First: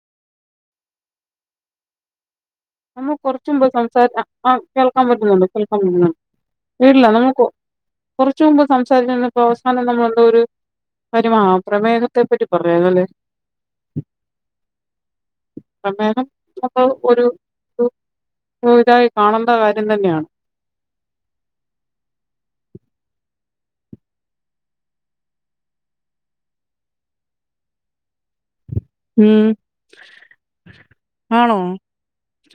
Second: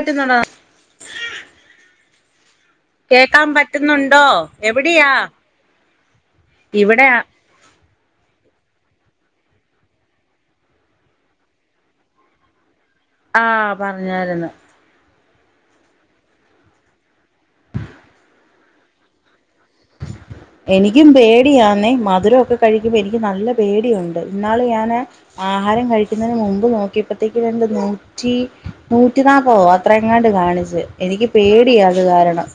എട്ട്നുണ നമുക്ക് കൊറച്ച് മുമ്പ്സംസാരിച്ച ആ കേൾക്കാൻ എവിടെയാ പറ്റുന്നുണ്ട്. കേൾക്കാൻ പറ്റുന്നുണ്ട് ഇല്ല ഇവിടെ നമുക്ക് കൊറച്ചുമുമ്പ് സംസാരി നിന്നപ്പോൾ അവസാനം നമ്മളെന്തോ ഒരു കാര്യമാ, പ്രമേഹത്തെ പറ്റി പറഞ്ഞു. ആ പറഞ്ഞായിരുന്നു. പ്രമേഹം അപ്പൊ ഒരു പുതിതായി കാണണം. എനിക്കും പേടിയാന്നേ മധുരമൊക്കെ കഴി.. എനിക്ക് നല്ല പേടിയുണ്ട്. ഇന്നാള് ഞാന് ആഹാരം കഴിക്കുന്നതിന് മുമ്പ് നോക്കിയപ്പത്തേക്കും എന്റെ നൂറ്റി.. ഉം നൂറ്റിനാൽപതോ അത്ര എങ്ങാണ്ട് കാണിച്ച് എനിക്ക് ആണോ പേടിയ അത് കാരണം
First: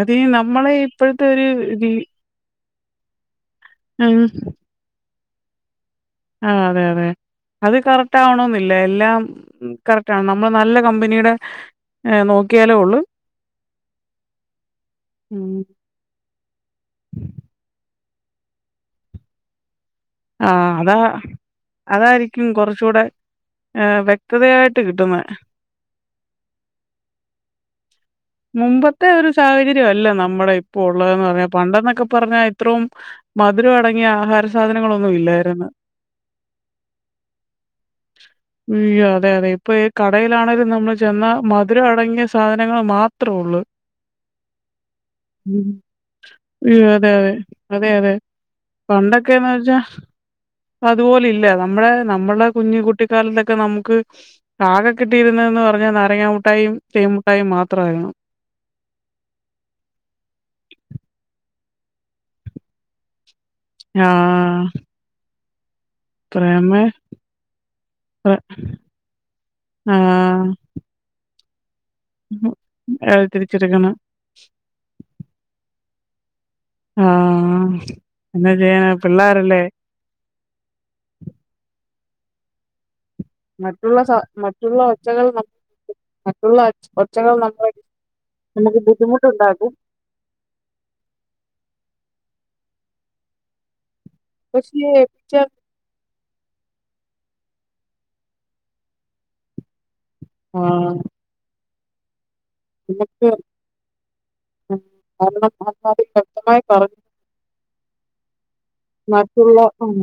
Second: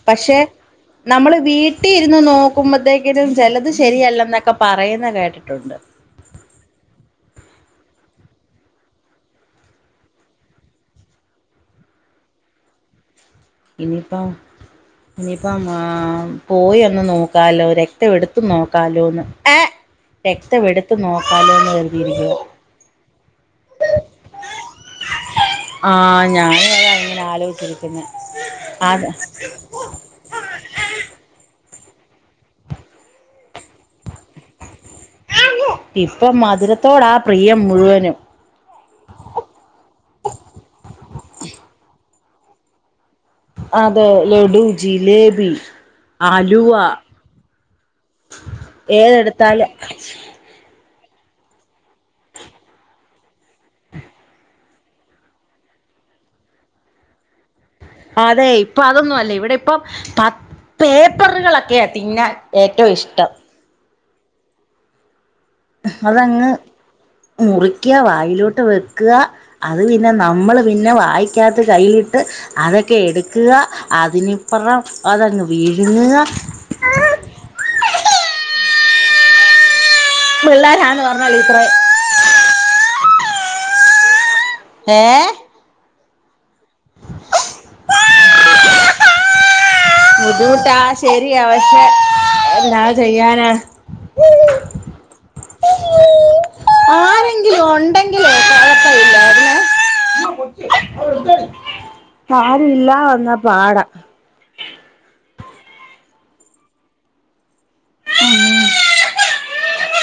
അത് ഈ പക്ഷേ.. നമ്മളെ ഇപ്പോഴത്തെ നമ്മള് ഒരു വീട്ടിൽ രീ ഇരുന്ന് നോ.. ആകുമ്പത്തേക്കിനും ചിലത് ഉം ശരിയല്ലെന്നൊക്കെ പറയുന്ന കേട്ടു. ഉണ്ട്. ആ.. അതെ അതെ അത് കറക്റ്റ് ആവണമെന്നില്ല എല്ലാം കറക്റ്റ് ആണ് നമ്മൾ നല്ല കമ്പനിയുടെ നോക്കിയാലേ ഉള്ളു. ഇനിപ്പം ഉം ഇനിയിപ്പം ആ പോയി ഒന്ന് നോക്കാലോ രക്.. രക്തം എടുത്ത്നോക്കാലോന്ന്, ഏ ആ.. രക്തം എടുത്ത് അതാ, നോക്കാലോന്ന് കരുതിയിരിക്കുവാ അതായിരിക്കും കുറച്ചുകൂടെ ഏ.. വ്യക്തതയായിട്ട് കിട്ടുന്നെ ആഹ് ഞാനും അതാ ഇങ്ങനെ ആലോചിച്ചിരിക്കുന്നെ അത് മുമ്പത്തെ ഒരു സാഹചര്യമല്ല നമ്മുടെ ഇപ്പൊ ഉള്ളതെന്ന്പറഞ്ഞാൽ പണ്ടെന്നൊക്കെ പറഞ്ഞാൽ ഇത്രയും മധുരം അടങ്ങിയ ആഹാരത്തിന്.. ഒന്നുമില്ലായിരുന്നു ഇപ്പം മധുരത്തോടാ പ്രിയം മുഴുവനും യ്യോ.. അതെ.. അതെ ഇപ്പൊ കടയിൽ ആണെങ്കിലും നമ്മൾ ചെന്നാൽ മധുരം അടങ്ങിയ സാധനം സാധനങ്ങൾ മാം.. അതെ ലഡു, ജിലേബി, ഉം. അലുവ അയ്യോ! അതെ, അതെ. അതെ, അതെ. പണ്ടൊക്കേന്ന് ഏതെടുത്താലും.. വെച്ചാ അതുപോലെ ഇല്ല. നമ്മുടെ, നമ്മളുടെ കുഞ്ഞ് കുട്ടിക്കാലത്തൊക്കെ നമുക്ക് ആകെ കിട്ടിയിരുന്നതെന്ന് പറഞ്ഞാൽ നാരങ്ങമിഠായിയും തേൻ മിഠായിയും മാത്രം. അതെ ഇപ്പം അതൊന്നും അല്ല ഇവിടെ പത്ത് ഇപ്പം പേപ്പറുകള് [inaudible] തിന്നാൻ ഏറ്റവും ഇഷ്ടം ആ.. അതങ്ങ് പ്രേമേ മുറിക്കുക, പ്ര വായിലോട്ട് വെക്കുക. അത് ആ! പിന്നെ നമ്മൾ പിന്നെ വായി.. ക [unintelligible] കയ്യിട്ട് അതൊക്കെ അത് എടുക്കുക തിരിച്ചെടുക്കണം. അതിന് ഇപ്പുറം അതങ്ങ് വീഴ് [unintelligible] ആഹ എന്നാ ചെയ്യണ പിള്ളോരല്ലേ പിള്ളോരന്ന് പറഞ്ഞളി മറ്റുള്ള സ മറ്റുള്ള ഒച്ചകൾ ഏഹ് ന ഒച്ചകൾ നമ്മ നമുക്ക് ബുദ്ധിമുട്ടുണ്ടാക്കും ബുദ്ധിമുട്ടാ ശരി പക്ഷെ എല്ലാ ചെയ്യാനാ പക്ഷ ച ആരെങ്കിലും ഉണ്ടെങ്കിലോ തഴത്തയില്ല അന്െ ആഹ് [inaudible] ആര ഇല്ലാ വന്ന പാട ഉ അ അം വ്യക്തമായി പറഞ്ഞു മറ്റുള്ള ഉം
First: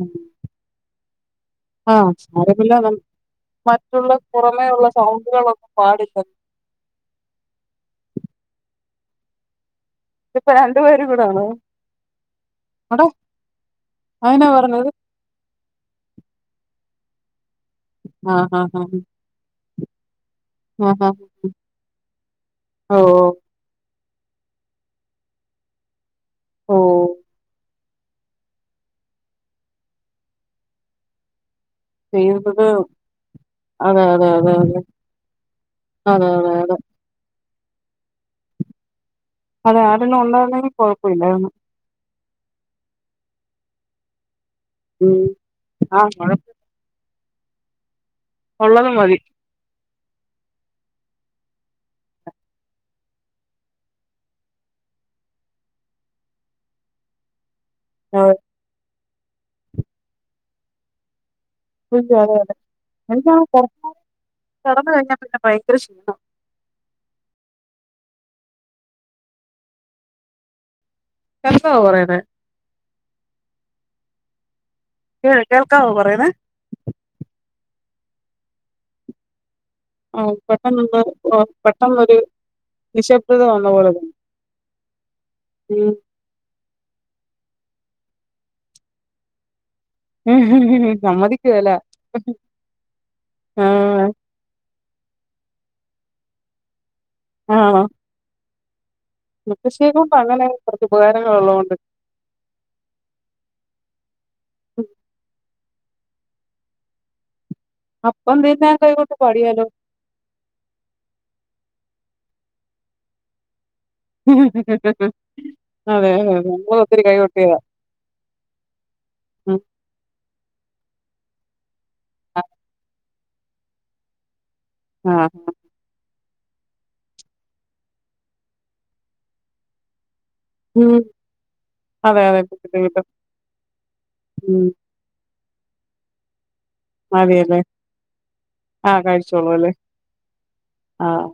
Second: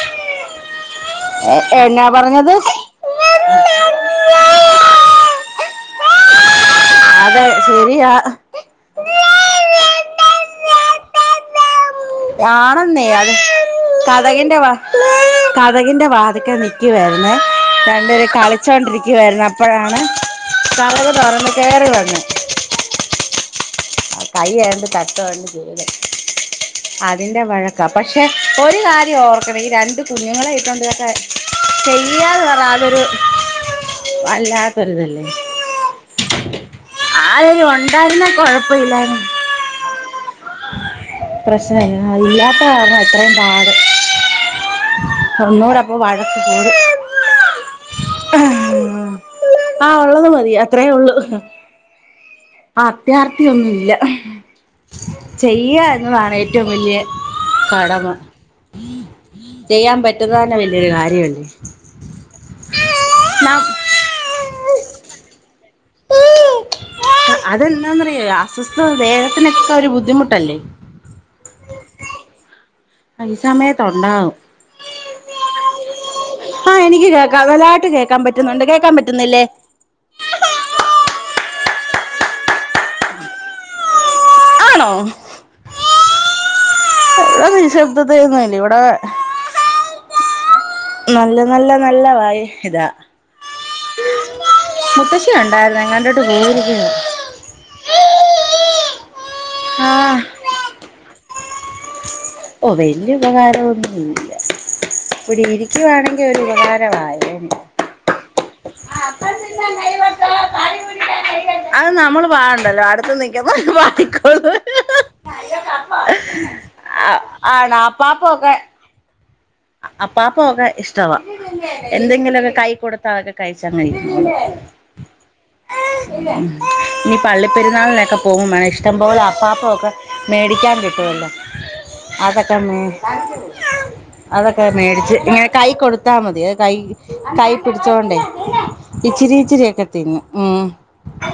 എന്നാ ആഹ് പറഞ്ഞത് സാരമില്ല മറ്റുള്ള പുറമേയുള്ള സൗണ്ടുകളൊന്നും പാടില്ല [unintelligible] അതെ ശരിയാ [unintelligible] ഇതിപ്പോ രണ്ടു പേരും കൂടാണോ അടാ ആണന്നേ അത് അതെന്നാ കതകിന്റെ വ പറഞ്ഞത് കതകിൻ്റെ വാതിക്കെ നിക്കുവാരിന്നെ രണ്ടര് ആഹ് ആഹ് ആഹ് കളിച്ചോണ്ടിരിക്കുവാരുന്നു അപ്പോഴാണ് ആഹ് കതക് ആഹ് തൊറന്ന് കേറി വന്ന് ഓഹ് ആ കൈ ഏതാണ്ട് തട്ടുവോ ഏതാണ്ട് ചെയ്യത് ഓഹ് അതിന്റെ വഴ പക്ഷെ ഒരു കാര്യം ഓർക്കണം ഈ രണ്ട് കുഞ്ഞുങ്ങളെയിട്ടോണ്ട് ഇതൊക്കെ ചെയ്യാന്ന് പറ ചെയ്യുന്നത് അതൊരു അതെ അതെ അതെ വല്ലാത്തൊരിതല്ലേ അതെ അതെ അതെ ആ ഉണ്ടായിരുന്നെ കൊഴ [unintelligible] [unintelligible] പിന്നെ ഉണ്ടായിരുന്നെ കൊഴപ്പമില്ലായിരുന്നു ആ ഇല്ലാത്ത കാരണവ ഇത്രയും പാട് ഉം ഒന്നുടെ അപ്പൊ ആഹ് വഴക്ക് കൂടും. ഉള്ളത് മതി ആഹ് ഉള്ളത് മതി അത്രയേ ഉള്ളു ആ അത്യാർത്തിയൊന്നില്ല ചെയ്യ എന്നതാണ് ഏറ്റവും വലിയ കടമ ചെയ്യാൻ പറ്റുന്ന തന്നെ വല്യൊരു കാര്യവല്ലേ അതെ അതെ എനിക്കാണേ [unintelligible] കെടന്ന് കഴിഞ്ഞാ പിന്നെ പൈ കൃഷ്ണ അതെന്താന്ന്റയാ അസ്വസ്ഥത ദേഹത്തിനൊക്കെ ഒരു ബുദ്ധിമുട്ടല്ലേ കേൾക്കാവോ പറയുന്നേ ആ ഈ സമയത്ത് ഒണ്ടാവും. കേൾക്കാവോ പറയുന്നേ ആഹ് എനിക്ക് കേക്കാം നല്ലായിട്ട് കേക്ക കേക്കാൻ പറ്റുന്നുണ്ട് കേക്കാൻ പറ്റുന്നില്ലേ ആ പെട്ടെന്നന്ന് ആഹ് പെട്ടെന്നൊരു നിശബ്ദത വന്ന പോലെ തോന്നി ആണോ [unintelligible] ഇവടെ നിശബ്ദതയൊന്നുല്ലാ ഇവടെ ഉം നല്ല നല്ല സമ്മതിക്കുവേല നല്ല വായി ഇതാ ആഹ് മുത്തശ്ശി ഉണ്ടായിരുന്നെ [unintelligible] പോയിരിക്കയാണ് ആഹ് ആഹ് [unintelligible] ആ ഉള്ളോണ്ട് ഓ വലയ ഉപകാരം ഒന്ന പിടിവിരി പിക്കുവാണെങ്കി ഒരു ഉപകാരവായേനേ [inaudible] അപ്പം തിന്നാൻ കൈകൊണ്ട് പാടിയാലോ അത് നമ്മൾ വാണ്ടല്ലോ അടുത്ത നക്കുമ്പ അതെ അതെ നമ്മൾ ഒത്തിരി കൈ ആണോ അപ്പാപ്പൊക്കെ ഉം അപ്പ പോകെ ഇഷ്ടവാ എന്തെങ്കിലുക്കെ കൈയ്യി കൊടുത്തതൊക്കെ കഴിച്ചങ്ങനെ ഇരി ആഹ ഇനി പള്ളിപ്പെെരുന്നാളിനൊക്കെ പോകുമ്പൾ വേണം ഇഷ്ടംപലെ അപ്പാപ്പക്കെ മേടിക്കാൻ ഉം കിട്ടുവല്ലോ അതെ അതെ അതൊക്കെ മേ കിട്ടും കിട്ടും അതൊക്കെ ഉം മേടിച്ച് ഇങ്ങനെ കൈ കൊടുത്താ മതിയെ കൈ കൈ മതിയല്ലേ പിടിച്ചോണ്ടേ ആഹ് ഇച്ചിരി കഴിച്ചോളൂ അല്ലേ ഇച്ചിരിയെക്കെ തിന്നും ഉം ആഹ്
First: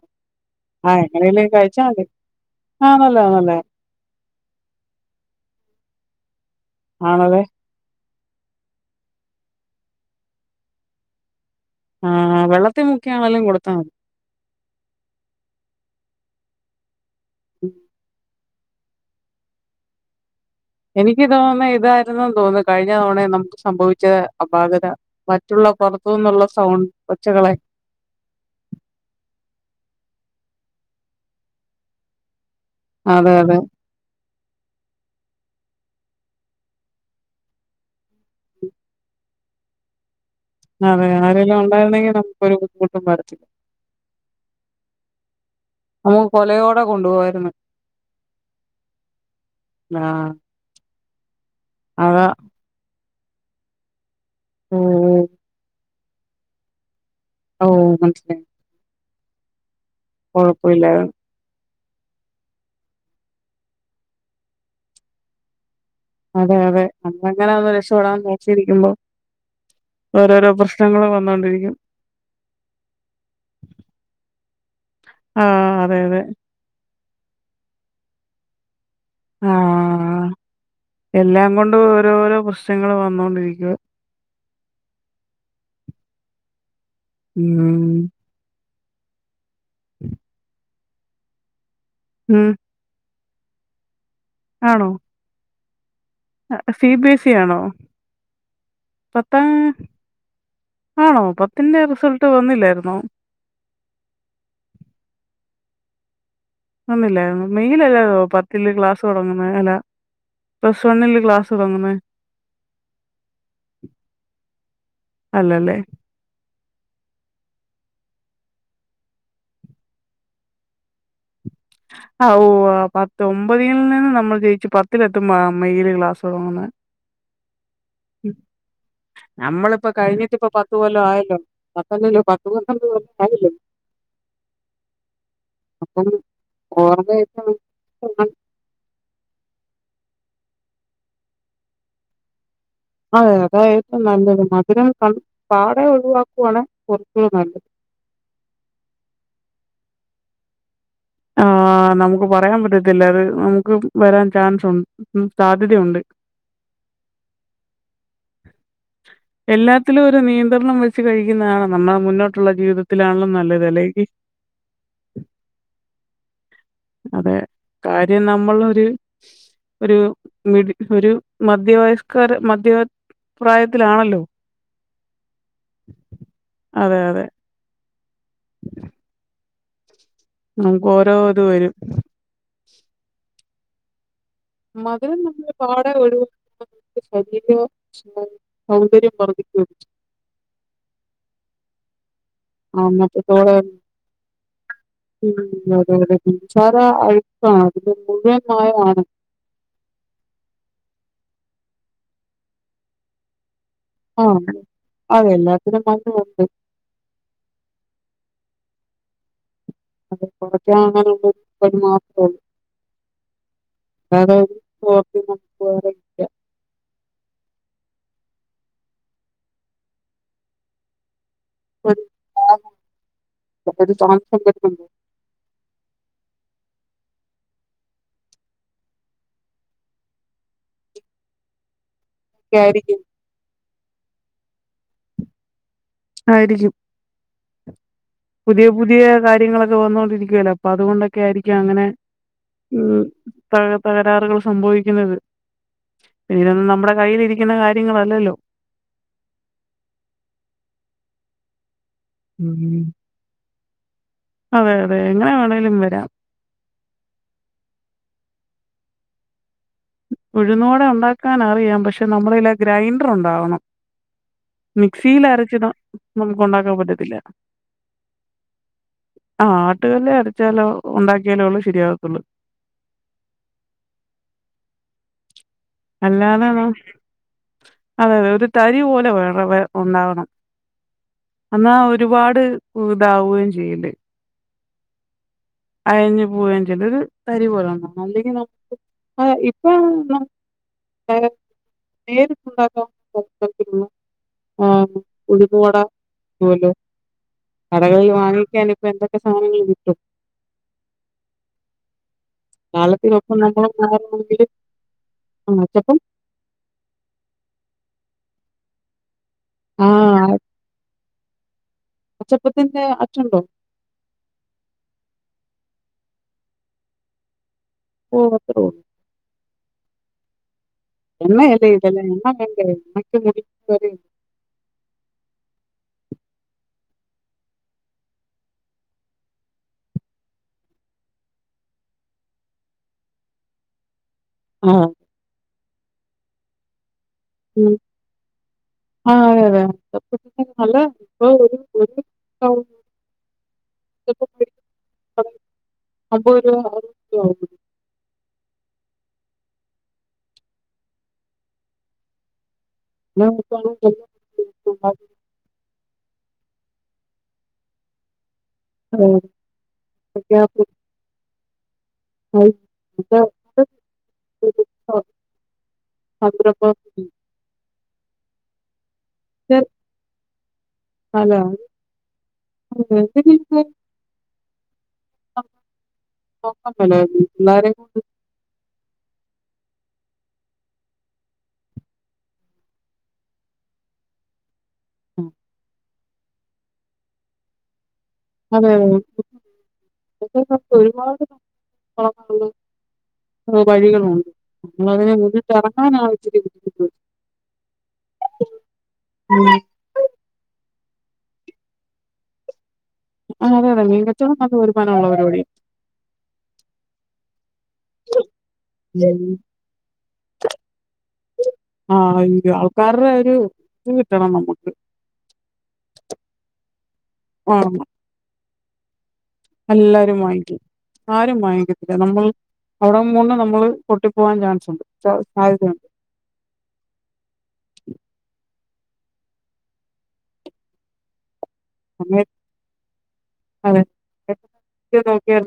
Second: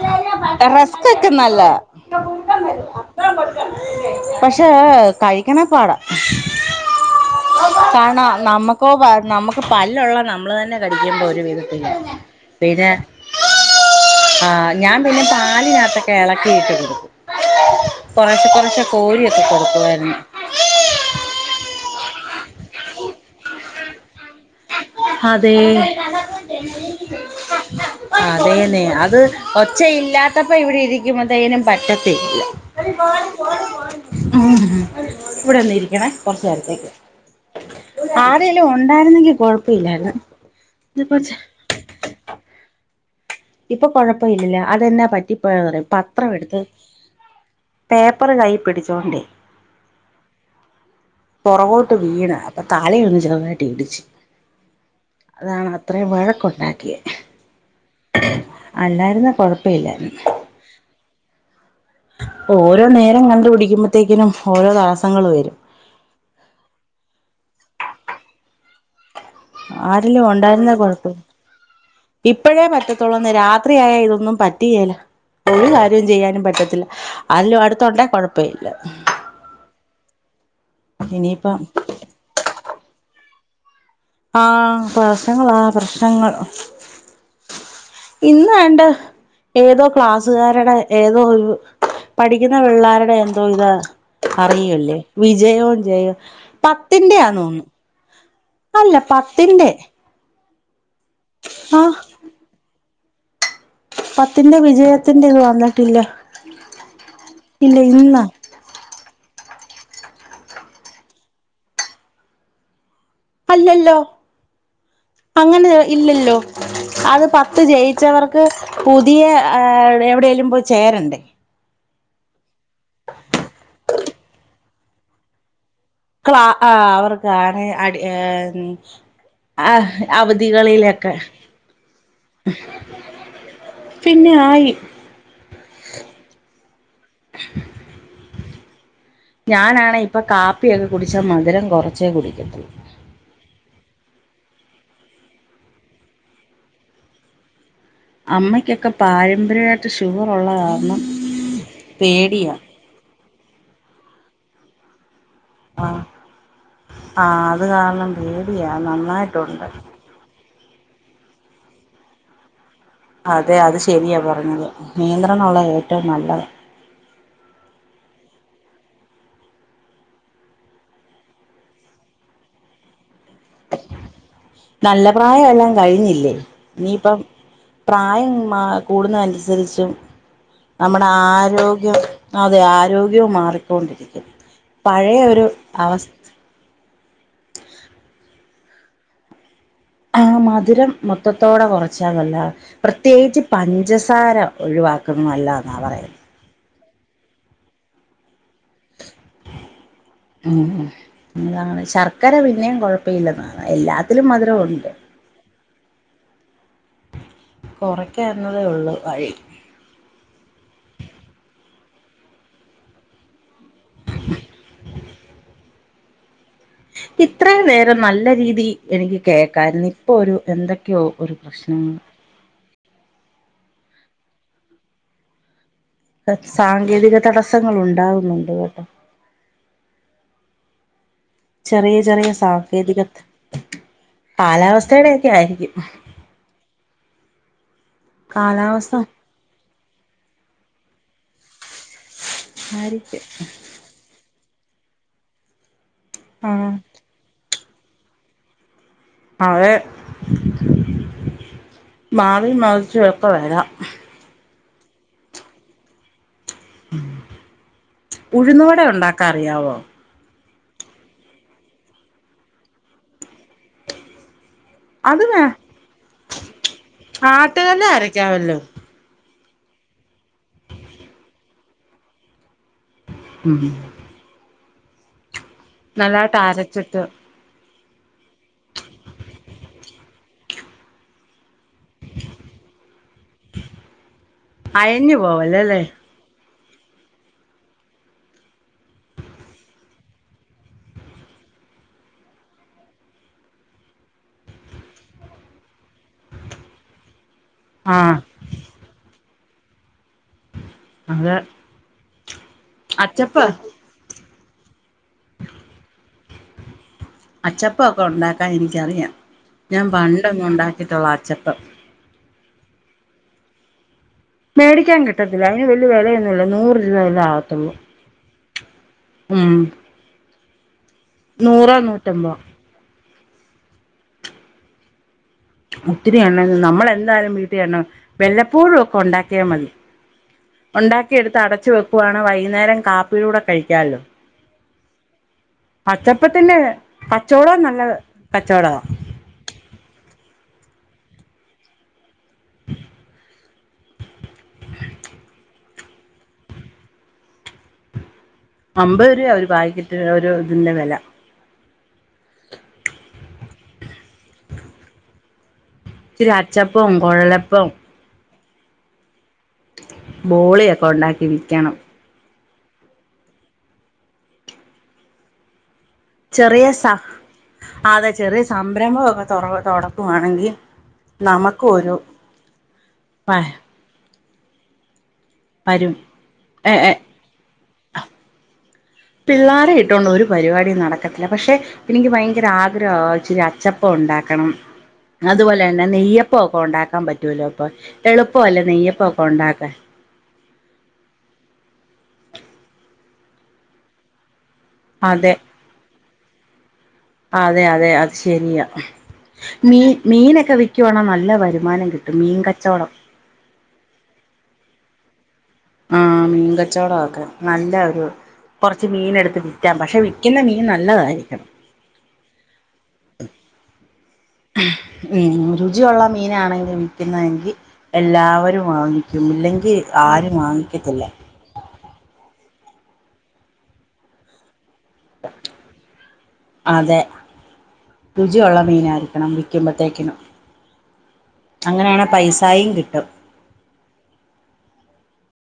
ആഹ് റെസ്ക്കെക്കെ എങ്ങനെലും നല്ലയാ കഴിച്ചാ മതി ആഹ് നല്ലതാ നല്ലതാ പശെ കഴിക്കണ പാടാ ആണതെ കാരണം നമുക്ക നമുക്ക് പല്ലുള്ള നമ്മൾ തന്നെ കടിക്കുമ്പോൾ ഒരു വിധം പി ആ വെള്ളത്തിൽ പിനെ മുക്കിയാണെലും കൊടുത്താ മതി. ആഹ ഞാൻ പിന്നെ പാലിനാത്തക്കെ എളക്കിയിട്ട് കൊടുക്കും ഉം. കൊറെശേ കൊറെ പക്ഷെ കോരി ഒക്കെ കൊടുക്കുവായിരുന്നു എനിക്ക് തോന്ന്നേ ഇതായിരുന്നൂന്ന് തോന്ന്ന്നു കഴിഞ്ഞ തവണയും നമുക്ക് സംഭവിച്ചേ അപാകത അതെ മറ്റുള്ള പുറത്തുന്നുള്ള സൗണ്ട് ഒച്ചകളെ പക്ഷെ ഇല്ലാത്തപ്പോ ഇവിടെ ഇരിക്കും അതേനും പറ്റത്തില്ല അതെ അതെ ഉ ഇവിടെന്ന ഇരിക്കണേ കൊറച്ച നേരത്തേക്ക് ആരെലും ഉണ്ടായിരുന്നെങ്കി കുഴപ്പ ഇില്ലല്ല അതെ ആരെല്ലാം ഉണ്ടായിരുന്നെങ്കിൽ നമു ബുദ്ധിമുട്ടും വരത് ഇപ്പം കൊഴപ്പയില്ല അതെന്നാ പറ്റിപ്പോയെന്ന് അറിയേ നമുക്ക് പത്രം എടുത്ത് കൊലയോടെ കൊണ്ടുപോവായിരുന്നു. പേപ്പറ് കൈ പിടിച്ചോണ്ടേ ആ പൊറകോട്ട് അതാ വീണ് അപ്പൊ തലയൊന്ന് ജവാട്ടി ഇടിച് ഓ അതാണ് അത്രയും വഴക്കുണ്ടാക്കിയ ഓ അല്ലായിരുന്ന പടുത്ത കൊഴപ്പയില്ലാ ഓരോ നേരം കണ്ടപടിക്കുമ്പോത്തേക്കിനും ഓരോ താസങ്ങള് വരും അതെ അതെ അ എങ്ങനെയന്ന് രക്ഷപ്പെടാൻ നേച്ചിരിക്കുമ്പോ ആരെല്ലും ഉണ്ടായിരുന്നേ കൊഴപ്പം വന്നോണ്ടിരിക്കും. ഇപ്പോഴേ പറ്റത്തുള്ളൂന്ന് രാത്രിയയാൽ ഇതൊന്നും പറ്റ റ്റില ആ ഒരു അതെ കാര്യം അതെ ചെയ്യാനും പറ്റത്തില്ല അല്ലും അടുത്തൊണ്ടേ കുഴപ്പമില്ല ആഹ എല്ലാം ഇനിയിപ്പം കൊണ്ട ഓരോഓരോ പ്രശ്നങ്ങള്ൾ വന്നോണ്ടിരിക്കും [inaudible] ആഹ പ്രലശങ്ങ ആ പ്രശ്നങ്ങൾ ഉം ഇന്ന് വേണ്ട ഏതോ ക്ലാസ്സുകാരുടെ ഏതോ ഒരു ഉം. പഠിക്കുന്ന പിള്ളേരുടെ എ ഇത ആണോ? അിയല്ലേ വിജയോട് ജയ അഹ് സി ബി എസ് ഇ ആണോ? പത്തിന്റെയാന്നോന്നുന്നു അല്ല പത്താം പത്തിന്റെ ആണോ പത്തിന്റെ ആഹ് റിസൾട്ട് വന്നില്ലായിരുന്നു പത്തിന്റെ വിജയത്തിന്റെ ഇത് വന്നിട്ടില്ല ഒന്നില്ല ഇല്ല മെയിയില അല്ലതോ ഇന്നാ പത്തില് ക്ലാസ് തുടങ്ങുന്ന അല്ല പസ് ഒണ്ണില് ഗക്ലാസ്ടങ്ങനെ അല്ലല്ലോ അങ്ങനെ അല്ലല്ലേ. ഇല്ലല്ലോ അത് പത്ത് ജയിച്ചവർക്ക് പുതിയ എവിടെേലും പോയി ചേരണ്ടേ ആ ഓ പത്ത് ഒമ്പതിൽ നിന്നന്ന് നമ്മൾ ജയിച്ചു പത്തിലെത്തുമ്പോ ക്ലാ ആ അവർക്കാണ് ഉം. അടിഹർ ആ നമ്മളിപ്പോ കഴിഞ്ഞിട്ടിപ്പോ കൊല്ലം അവധികളിലൊക്കെ ആയല്ലോ. കൊല്ലം ആയല്ലോ. പിന്നെ ആയി ഓറ ഞാനാണേ ഇപ്പം കാപ്പിയൊക്കെ കുടിച്ചാ മധുരം കൊറച്ചേ കുടിക്കത്തുള്ളൂ അതെ അതാ ഏറ്റവും നല്ലത് മധുരം കണ് പാടെ ഒഴിവാക്കുവാണ് കൊറച്ചുകൂടി നല്ലത് അമ്മക്കൊക്കെ പാരമ്പര്യമായിട്ട് ഷുഗർള്ളതാരണം ആഹ നമുക്ക് പറയാൻ പറ്റത്തില്ല അത് നമുക്ക് വരാൻ ചാൻസുണ്ട് ആഹ് ആഹ് അത് കാണണണ്ട് [unintelligible] നന്നായിട്ടുണ്ട് തരണം വെച്ച് കഴിക്കുന്നതാണ് നമ്മുടെ മുന്നോട്ടുള്ള ജീവിത അതെ അത് ശരിയാ പറഞ്ഞത് നിയന്ത്രണുള്ള ഏറ്റവും നല്ലത് നമ്മള് ഒര് ഒര് മിഡി ഒരു മധ്യവയസ്കാര് മധ്യാ നല്ല പ്രായം എല്ലാം കഴിഞ്ഞില്ലേ അതെ ഇനിയിപ്പം അതെ പ്രായം കൂടുന്നതനുസരിച്ച് [unintelligible] നമുക്ക് നമ്മടെ ഓരോ ഇത് വരും. ആരോഗ്യം അതെ ആരോഗ്യവും മാറി കോണ്ടിരിക്കും മധുരം നമ്മൾ പാട ഒഴ ശരീര സൗകര്യം വർദ്ധിച്ചുകു ആ മധുരം മൊത്തത്തോടെ കൊറച്ച് പല്ല പ്രത്തേകിച്ച് അന്നത്തത്തോടെ പഞ്ചസാര ഒഴിവാക്കുന്നത് നല്ലതാ എന്നാ പറയുന്നത് [unintelligible] ആ ഉം ആാണ് അതാണ് ശർക്കര പിന്നെയും കുഴപ്പയില്ലെന്ന ആഹ അത എല്ലാത്തിനും നന്നണ്ട് കൊറക്ക എന്നതേ ഉള്ളൂ വഴി അത് കൊറക്കാനാണങ്കി [unintelligible] മാത്രഒള്ളൂ അട നമുക്ക് [unintelligible] ഇത്രയും നേരം നല്ല രീതി എനിക്ക് കേക്കായിരുന്നു ഇപ്പൊ ഒരു എന്തൊക്കെയോ ഒരു ഒരു [unintelligible] [inaudible] സാങ്കേതിക തടസ്സങ്ങൾ ഉണ്ടാകുന്നുണ്ട് കേട്ടോ ചെറിയ ചെറിയ ഒക്കെ ആയിരിക്കും. സാങ്കേതികത് കാലാവസ്ഥയുടെയൊക്കെ ആയിരിക്കും ആയിരിക്കും പുതിയ കാലാവസ്ഥ പുതിയ കാര്യങ്ങളൊക്കെ വന്നോണ്ടിരിക്കുവല്ല അ അതുകൊണ്ടൊക്കെയിരിക്കും അങ്ങനെ ഉം ആയിരിക്കും തക തകരാറുകൾ സംഭവിക്കുന്നത് ആ ഇതൊന്നും നമ്മട കയ്യിലിരിക്കുന്നകാര്യ നിങ്ങളല്ലല്ലോ ആ മാറി ഉം. മാറിച്ചും എപ്പോ വരാം. അതെ അതെ എങ്ങനെ വേണേലും വരാം ഉഴുന്ന് വട ഉണ്ടാക്കാറിയാവോ ഉഴുന്നോടെ ഉണ്ടാക്കാൻ അറിയാം പക്ഷെ നമ്മളില്ല ഗ്രൈൻഡർ ഉണ്ടാവണം അത് മിക്സിയിൽ വേ അരച്ചി നമുക്ക് ഉണ്ടാക്കാൻ പറ്റത്തില്ല ആട്ടുകല്ലിൽ അരക്കാവല്ലോ ആഹ് ആട്ടുകല്ലേ അടച്ചാലോ ഉണ്ടാക്കിയാലോ ഉള്ളു ശരിയാവത്തുള്ളു ഉം നല്ലായിട്ട് അല്ലാതെ ന അരച്ചിട്ട് അതെ അതെ ഒരു തരി പോലെ വേറെ വ ഉണ്ടാവണം എന്നാ ഒരുപാട് ഇതാവുകയും ചെയ്യല് അയഞ്ഞു പോവല്ലല്ലേ ചിലരു തരി പോലെന്ന അല്ലെങ്കിൽ നമുക്ക് ഇപ്പഴ നേരിട്ട ഉണ്ടാക്കത്തിലുള്ള ആ ഉഴുവട പോലോ കടകളിൽ ആഹ് വാങ്ങിക്കൻ ഇപ്പൊ എന്തൊക്കെ ആട്ടും അതാ ത ഒ ന മ് അച്ചപ്പം അച്ചപ്പൊക്കെ ഉണ്ടാക്കാൻ എനിക്കറിയാം ഞാൻ ആഹ് പണ്ടൊന്നും ഉണ്ടാക്കി തൊള്ളാ അച്ചപ്പം അച്ചപ്പത്തിന്റെ അച്ചുണ്ടോ മേടിക്കാൻ കിട്ടത്തില്ല അതിന് വല്ിയ വിലയൊന്നുമല്ല നൂറ് രൂപ വില ആവത്തുള്ളൂ പുറത്ത് പോവോ ആഹ എന്ന എല്ല ഇതല്ല എന്ന വ എന്തായാലും വീട്ടണോ വെല്ലപ്പൂഴും ഒക്കെ ഉണ്ടാക്കിയാൽ മതി ഉണ്ടാക്കിയ എടുത്ത് അടച്ചു വെക്കുവാണ് വൈകുന്നേരം കാപ്പിില കൂടെ കഴിക്കാല്ലോ ആഹ് അച്ചപ്പത്തിന്നെ ഉ ആ അത അതെ ല്ല അ അപ്പം ഒര് [unintelligible] അമ്പത് രൂപ ഒരു പാക്കറ്റ് ഒരു ഇതിന്റെ വില [unintelligible] ഇരി അച്ചപ്പവും കുഴലപ്പവും ആം ബോളിയൊക്കെ ഉണ്ടാക്കി വി [unintelligible] [unintelligible] ചെറിയ സ [unintelligible] അതെ ചെറിയ സംരംഭം ഇത് [unintelligible] തുടക്കുവാണെങ്കിൽ അല്ല നമുക്ക ഒരു അത് എന്തെങ്കിലുമൊക്കെ വരും ഏ [unintelligible] പിള്ളോര ഇട്ടുകൊണ്ട് ഒരു പരിപാടി നടക്കത്തില്ല പക്ഷെ എനിക്ക് ഭയങ്കര ആഗ്രഹ ഇച്ചിരി അച്ചപ്പ ഉണ്ടാക്കണം അതുപോലെന്നെ പിെ നെയ്യപ്പ ഒക്കെ ഉണ്ടാക്കാൻ പറ്റൂലോ ഇപ്പൊ എളുപ്പ അല്ല നെയ്യപ്പ ഒക്കെ ഉണ്ടാക്കാ ന ഒരുപാട് വഴികളുണ്ട് അതെ [unintelligible] [unintelligible] അതെ അതെ അത് ശെരിയ ഉം. മീ മീനൊക്കെ വി ക്ക്യാണ നല്ല വരുമാനം കിട്ടും മീൻ കച്ചോടം ആ്തെ അതെ മീങ്ങ കച്ചോടം അത് വരുമാനമ ഉുള്ളവര കൂടി ആഹ മീൻകച്ചോടക്കെ നല്ല ഒരു കുറച്ച് മീന ഉം. എടുത്ത് വിറ്റാം പക്ഷെ വിൽക്കുന്ന മീൻ നല്ലതായിരിക്കണം ആഹ് അയ്യോ ആൾക്കാരുടെ ഒരു ഇത് കിട്ടണം നമുക്ക്. ഉം രുചിയുള്ള മീനാണെങ്കിലും [unintelligible] വാങ്ങണം എല്ലാവരും ആ ഇല്ലെങ്കിൽ ആരും വാങ്ങിക്കത്തില്ല പിന്നെ നമ്മൾ അവിടെ മുന്ന നമ്മൾ പൊട്ടി പോകാൻ ചാൻസ് ഉണ്ട് സ മീനരിക്കണം വിക്ക്പോത്തേക്കിനും അങ്ങനെയണ സമയ പൈസായയും കിട്ടും അതെ നോക്കിയാ